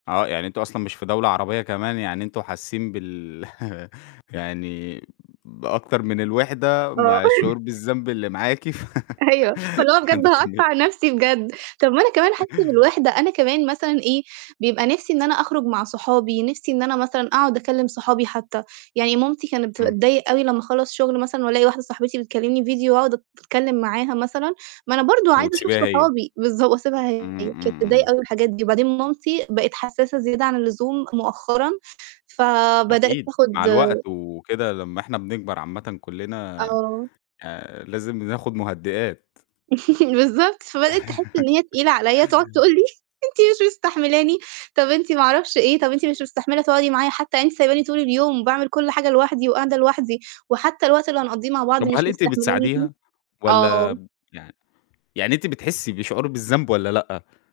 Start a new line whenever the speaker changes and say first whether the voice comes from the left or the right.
left: آه، يعني أنتم أصلًا مش في دولة عربية كمان يعني أنتم حاسين بال يعني بأكتر من الوحدة
right: آه.
left: مع الشعور بالذنب اللي معاكِ ف
right: أيوه، فاللي هو بجد
left: عندِك كم
right: هاقطع نفسي بجد. طب ما أنا كمان حاسة بالوحدة، أنا كمان مثلًا إيه، بيبقى نفِسي إن أنا أخرج مع صحابي، نِفسي إن أنا مثلًا أقعد أكلِم صحابي حتى. يعني مامتي كانت
left: إمم.
right: بتتضايق أوي لمّا أخلّص شغل مثلًا وألاقي واحدة صاحبتي بتكلمني فيديو وأقعد أتكلم معاها مثلًا، ما أنا برضه عايزة أشوف
left: وتسيبيها هي.
right: صحابي بالضب وأسيبها هي،
left: إمم،
right: كانت
left: إمم،
right: تتضايق
left: إمم.
right: أوي من الحاجات دي وبعدين مامتي بقت حساسة زيادة عن اللزوم مؤخرًا فبدأت،
left: أكيد، مع
right: تاخد
left: الوقت وكده لمّا إحنا بنكبر عامةً كُلّنا
right: آه.
left: آآ لازم بناخد مهدئات.
right: بالضبط، فبدأت تحس إن هي تقيلة عليَّ، تقعد تقول لي: "أنت مش مستحملاني، طب أنتِ ما أعرفش إيه، طب أنتِ مش مستحملة تقعدي معايا حتى؟ يعني أنتِ سايباني طول اليوم باعمل كُل حاجة لوحدي وقاعدة لوحدي وحتى الوقت اللي هنقضيه مع بعض
left: طب وهل
right: مش
left: أنتِ
right: مستحملاني فيه؟"
left: بتساعديها، والّا
right: آه.
left: يع يعني أنتِ بتحسي بشعور بالذنب والّا لأ؟